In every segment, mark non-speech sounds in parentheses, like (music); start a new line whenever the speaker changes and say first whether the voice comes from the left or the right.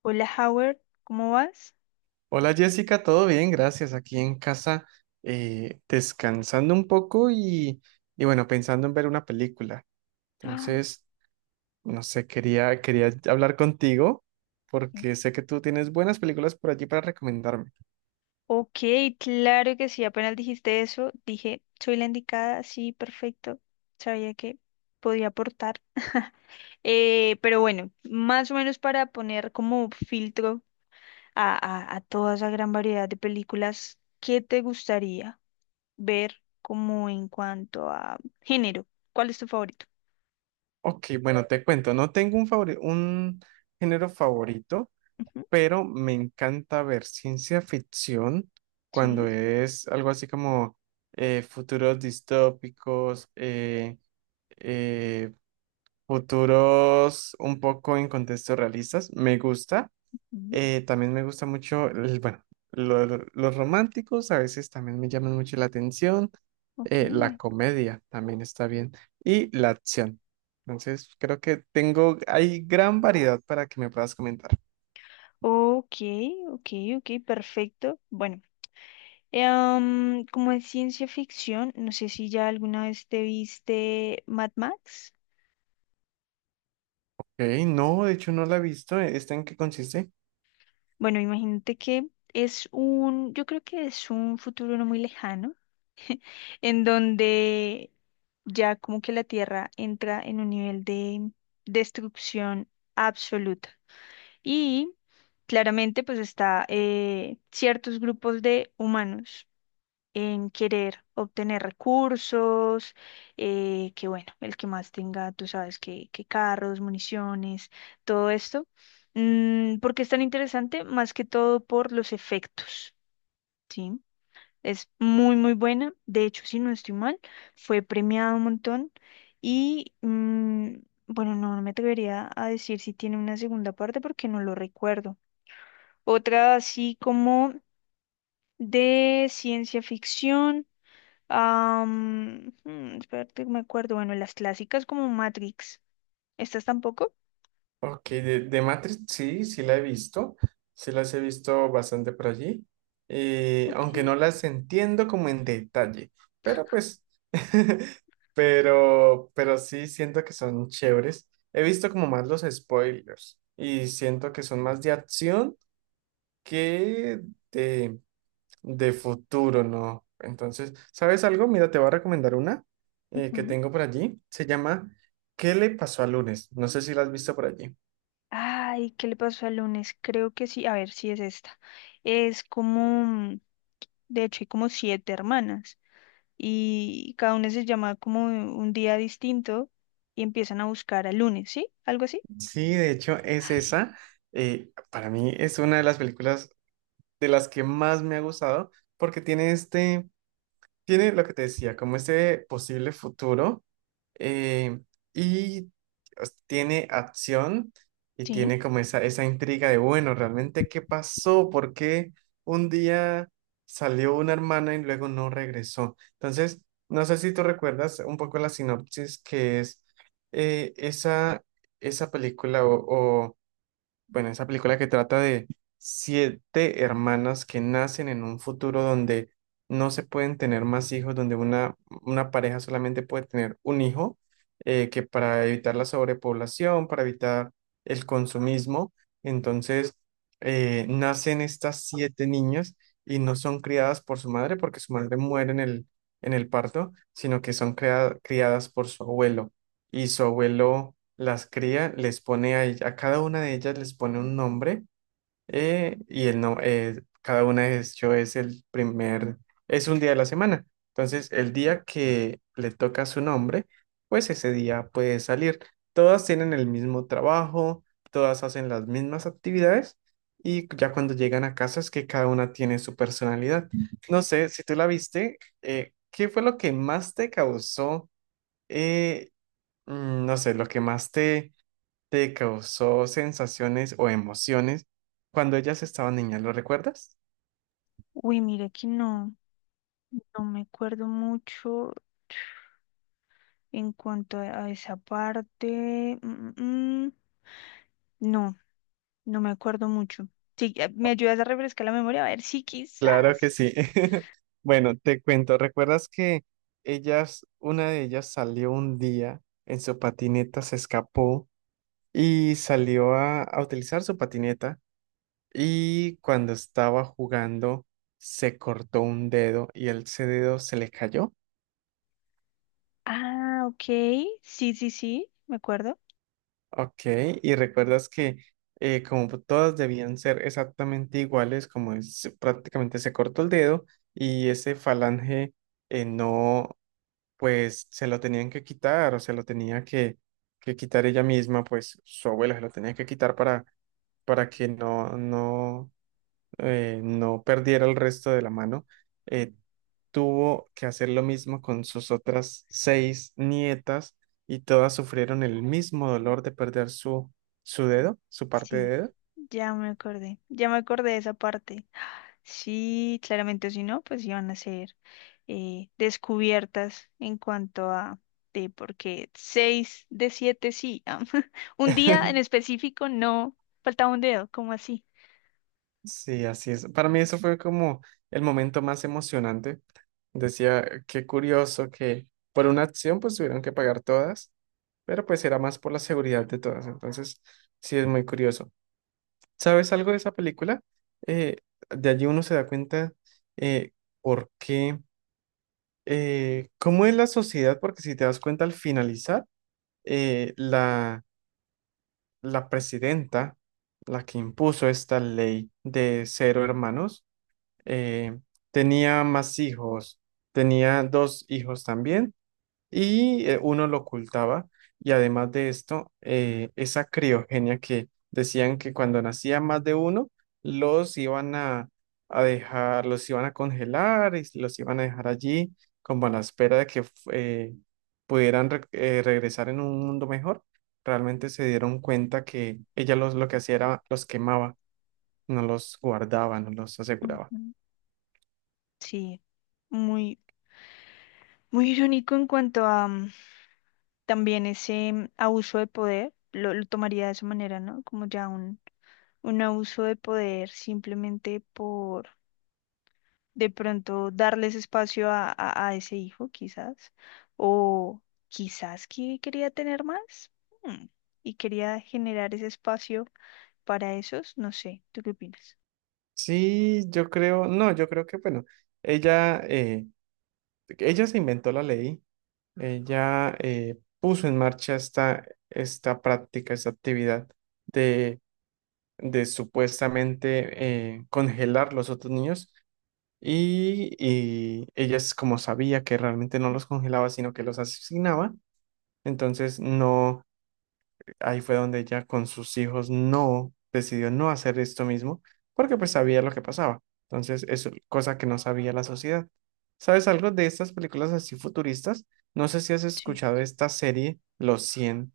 left: Hola Howard, ¿cómo vas?
right: Hola Jessica, todo bien, gracias. Aquí en casa descansando un poco y bueno, pensando en ver una película.
left: Ah,
right: Entonces, no sé, quería hablar contigo
left: sí.
right: porque sé que tú tienes buenas películas por allí para recomendarme.
left: Ok, claro que sí, apenas dijiste eso, dije, soy la indicada, sí, perfecto, sabía que podía aportar. Pero bueno, más o menos para poner como filtro a, a toda esa gran variedad de películas, ¿qué te gustaría ver como en cuanto a género? ¿Cuál es tu favorito?
right: Ok, bueno, te cuento, no tengo un género favorito,
left: Ujú,
right: pero me encanta ver ciencia ficción cuando
left: sí,
right: es algo así como futuros distópicos. Eh, Futuros un poco en contextos realistas, me gusta.
left: ujú,
right: También me gusta mucho, bueno, los románticos a veces también me llaman mucho la atención.
left: ok,
right: La comedia también está bien. Y la acción. Entonces, creo que tengo, hay gran variedad para que me puedas comentar.
left: ok, ok, ok, perfecto. Bueno. Como es ciencia ficción, no sé si ya alguna vez te viste Mad Max.
right: Ok, no, de hecho no la he visto. ¿Esta en qué consiste?
left: Bueno, imagínate que es un, yo creo que es un futuro no muy lejano, en donde ya como que la Tierra entra en un nivel de destrucción absoluta. Y claramente pues está ciertos grupos de humanos en querer obtener recursos, que bueno, el que más tenga, tú sabes, que carros, municiones, todo esto. ¿Por qué es tan interesante? Más que todo por los efectos, ¿sí? Es muy, muy buena. De hecho, si no estoy mal, fue premiada un montón y... mm, Bueno, no, no me atrevería a decir si tiene una segunda parte porque no lo recuerdo. Otra así como de ciencia ficción. Espérate que me acuerdo. Bueno, las clásicas como Matrix. ¿Estas tampoco?
right: Ok, de Matrix sí, sí la he visto, sí las he visto bastante por allí,
left: Ok.
right: aunque no las entiendo como en detalle, pero pues, (laughs) pero sí siento que son chéveres. He visto como más los spoilers y siento que son más de acción que de, de futuro, ¿no? Entonces, ¿sabes algo? Mira, te voy a recomendar una que
left: Ujú.
right: tengo por allí, se llama ¿Qué le pasó al lunes? No sé si la has visto por allí.
left: Ay, ¿qué le pasó al lunes? Creo que sí. A ver, sí es esta. Es como, de hecho, hay como siete hermanas y cada una se llama como un día distinto y empiezan a buscar al lunes, ¿sí? ¿Algo así?
right: Sí, de hecho es
left: Ah, sí.
right: esa. Para mí es una de las películas de las que más me ha gustado porque tiene tiene lo que te decía, como ese posible futuro, eh, y pues, tiene acción y
left: Sí.
right: tiene como esa intriga de, bueno, realmente, ¿qué pasó? ¿Por qué un día salió una hermana y luego no regresó? Entonces, no sé si tú recuerdas un poco la sinopsis que es eh, esa, esa película o bueno, esa película que trata de siete hermanas que nacen en un futuro donde no se pueden tener más hijos, donde una pareja solamente puede tener un hijo, que para evitar la sobrepoblación, para evitar el consumismo, entonces nacen estas siete niñas y no son criadas por su madre porque su madre muere en el parto, sino que son criadas por su abuelo. Y su abuelo las cría, les pone a cada una de ellas les pone un nombre, y el no, cada una de hecho es un día de la semana. Entonces, el día que le toca su nombre, pues ese día puede salir. Todas tienen el mismo trabajo, todas hacen las mismas actividades y ya cuando llegan a casa es que cada una tiene su personalidad. No sé, si tú la viste, ¿qué fue lo que más te causó? eh, no sé, lo que más te causó sensaciones o emociones cuando ellas estaban niñas, ¿lo recuerdas?
left: Uy, mira que no, no me acuerdo mucho en cuanto a esa parte. Mm, mm, mm. No. No me acuerdo mucho. Sí, ¿me ayudas a refrescar la memoria? A ver, sí,
right: Claro que
left: quizás.
right: sí. (laughs) Bueno, te cuento, ¿recuerdas que ellas, una de ellas salió un día en su patineta, se escapó y salió a utilizar su patineta y cuando estaba jugando se cortó un dedo y el ese dedo se le cayó?
left: Ah, ok. Sí, sí, sí, me acuerdo.
right: Ok, y recuerdas que como todas debían ser exactamente iguales, prácticamente se cortó el dedo y ese falange, no, pues se lo tenían que quitar o se lo tenía que quitar ella misma, pues su abuela se lo tenía que quitar para que no, no perdiera el resto de la mano. eh, Tuvo que hacer lo mismo con sus otras seis nietas y todas sufrieron el mismo dolor de perder su dedo, su parte de
left: Sí,
right: dedo.
left: ya me acordé. Ya me acordé de esa parte. Sí, claramente, o si no, pues iban a ser descubiertas en cuanto a de porque seis de siete sí. (laughs) Un día en
right: (laughs)
left: específico no faltaba un dedo, ¿cómo así?
right: Sí, así es. Para mí eso fue como el momento más emocionante. Decía, qué curioso que por una acción pues tuvieron que pagar todas, pero pues era más por la seguridad de todas. Entonces, sí es muy curioso. ¿Sabes algo de esa película? Eh, de allí uno se da cuenta, eh, por qué, cómo es la sociedad, porque si te das cuenta al finalizar, eh, la, la presidenta, la que impuso esta ley de cero hermanos, eh, tenía más hijos, tenía dos hijos también y uno lo ocultaba. Y además de esto, esa criogenia que decían que cuando nacía más de uno, los iban a dejar, los iban a congelar y los iban a dejar allí como a la espera de que eh, pudieran regresar en un mundo mejor. Realmente se dieron cuenta que ella lo que hacía era los quemaba, no los guardaba, no los aseguraba.
left: Ujú. Sí, muy, muy irónico en cuanto a, también ese abuso de poder, lo tomaría de esa manera, ¿no? Como ya un abuso de poder simplemente por de pronto darles espacio a, a ese hijo, quizás, o quizás que quería tener más mm, y quería generar ese espacio para esos, no sé, ¿tú qué opinas?
right: Sí, yo creo, no, yo creo que, bueno, ella, eh, ella se inventó la ley, ella puso en marcha esta práctica, esta actividad de, de supuestamente, congelar los otros niños. Y ella es como sabía que realmente no los congelaba, sino que los asesinaba. Entonces, no, ahí fue donde ella con sus hijos no decidió no hacer esto mismo, porque pues sabía lo que pasaba. Entonces, es cosa que no sabía la sociedad. ¿Sabes algo de estas películas así futuristas? No sé si has
left: Sí.
right: escuchado esta serie, Los 100.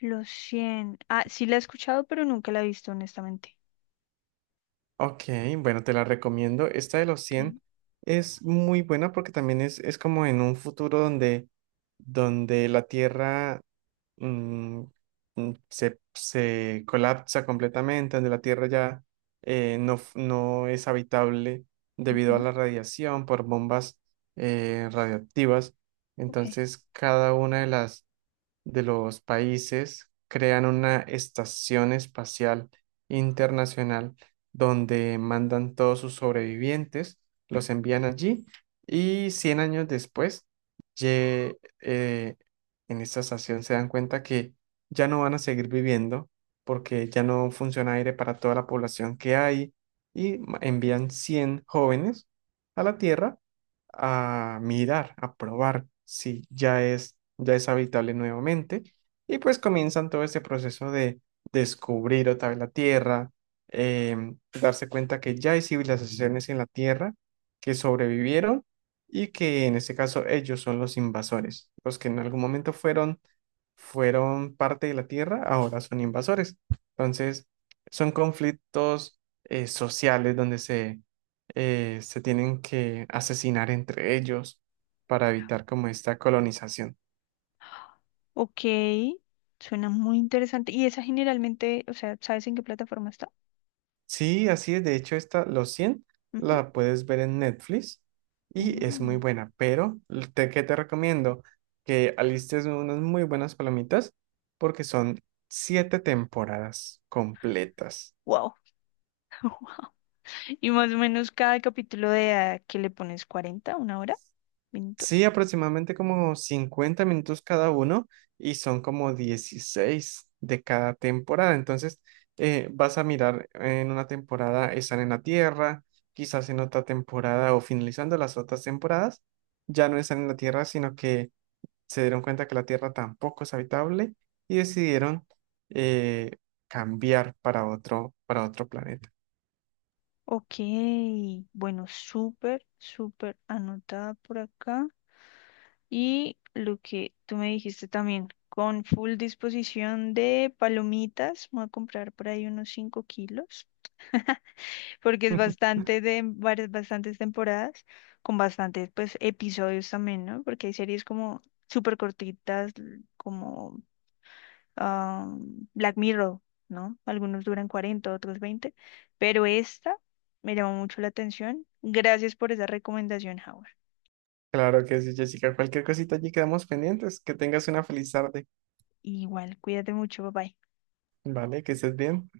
left: Los 100. Ah, sí la he escuchado, pero nunca la he visto, honestamente.
right: Ok, bueno, te la recomiendo. Esta de Los
left: Ok.
right: cien es muy buena porque también es como en un futuro donde la Tierra mm, se colapsa completamente, donde la Tierra ya no es habitable debido a
left: Ujú,
right: la radiación por bombas, radioactivas.
left: ok.
right: Entonces, cada una de los países crean una estación espacial internacional donde mandan todos sus sobrevivientes, los envían allí y 100 años después, ye- eh, en esta estación se dan cuenta que ya no van a seguir viviendo porque ya no funciona aire para toda la población que hay y envían 100 jóvenes a la Tierra a mirar, a probar si ya es habitable nuevamente. Y pues comienzan todo este proceso de descubrir otra vez la Tierra, darse cuenta que ya hay civilizaciones en la Tierra que sobrevivieron y que en este caso ellos son los invasores, los que en algún momento fueron parte de la Tierra, ahora son invasores. Entonces, son conflictos sociales donde se tienen que asesinar entre ellos para evitar como esta colonización.
left: Ok, suena muy interesante. ¿Y esa generalmente, o sea, sabes en qué plataforma está?
right: Sí, así es. De hecho, esta, Los 100
left: Ujú.
right: la puedes ver en Netflix y es muy
left: Mm,
right: buena, pero ¿qué te recomiendo? Que alistes unas muy buenas palomitas porque son siete temporadas completas.
left: wow. (laughs) Wow. Y más o menos cada capítulo de que le pones cuarenta, una hora,
right: Sí,
left: minutos.
right: aproximadamente como 50 minutos cada uno y son como 16 de cada temporada. Entonces, vas a mirar en una temporada están en la Tierra, quizás en otra temporada o finalizando las otras temporadas, ya no están en la Tierra, sino que se dieron cuenta que la Tierra tampoco es habitable y decidieron eh, cambiar para otro planeta.
left: Ok, bueno, súper, súper anotada por acá. Y lo que tú me dijiste también, con full disposición de palomitas, voy a comprar por ahí unos 5 kilos. (laughs) Porque es bastante
right: (laughs)
left: de varias, bastantes temporadas, con bastantes pues episodios también, ¿no? Porque hay series como súper cortitas, como ah, Black Mirror, ¿no? Algunos duran 40 otros 20 pero esta me llamó mucho la atención. Gracias por esa recomendación, Howard.
right: Claro que sí, Jessica. Cualquier cosita allí quedamos pendientes. Que tengas una feliz tarde.
left: Igual, cuídate mucho, bye bye.
right: Vale, que estés bien.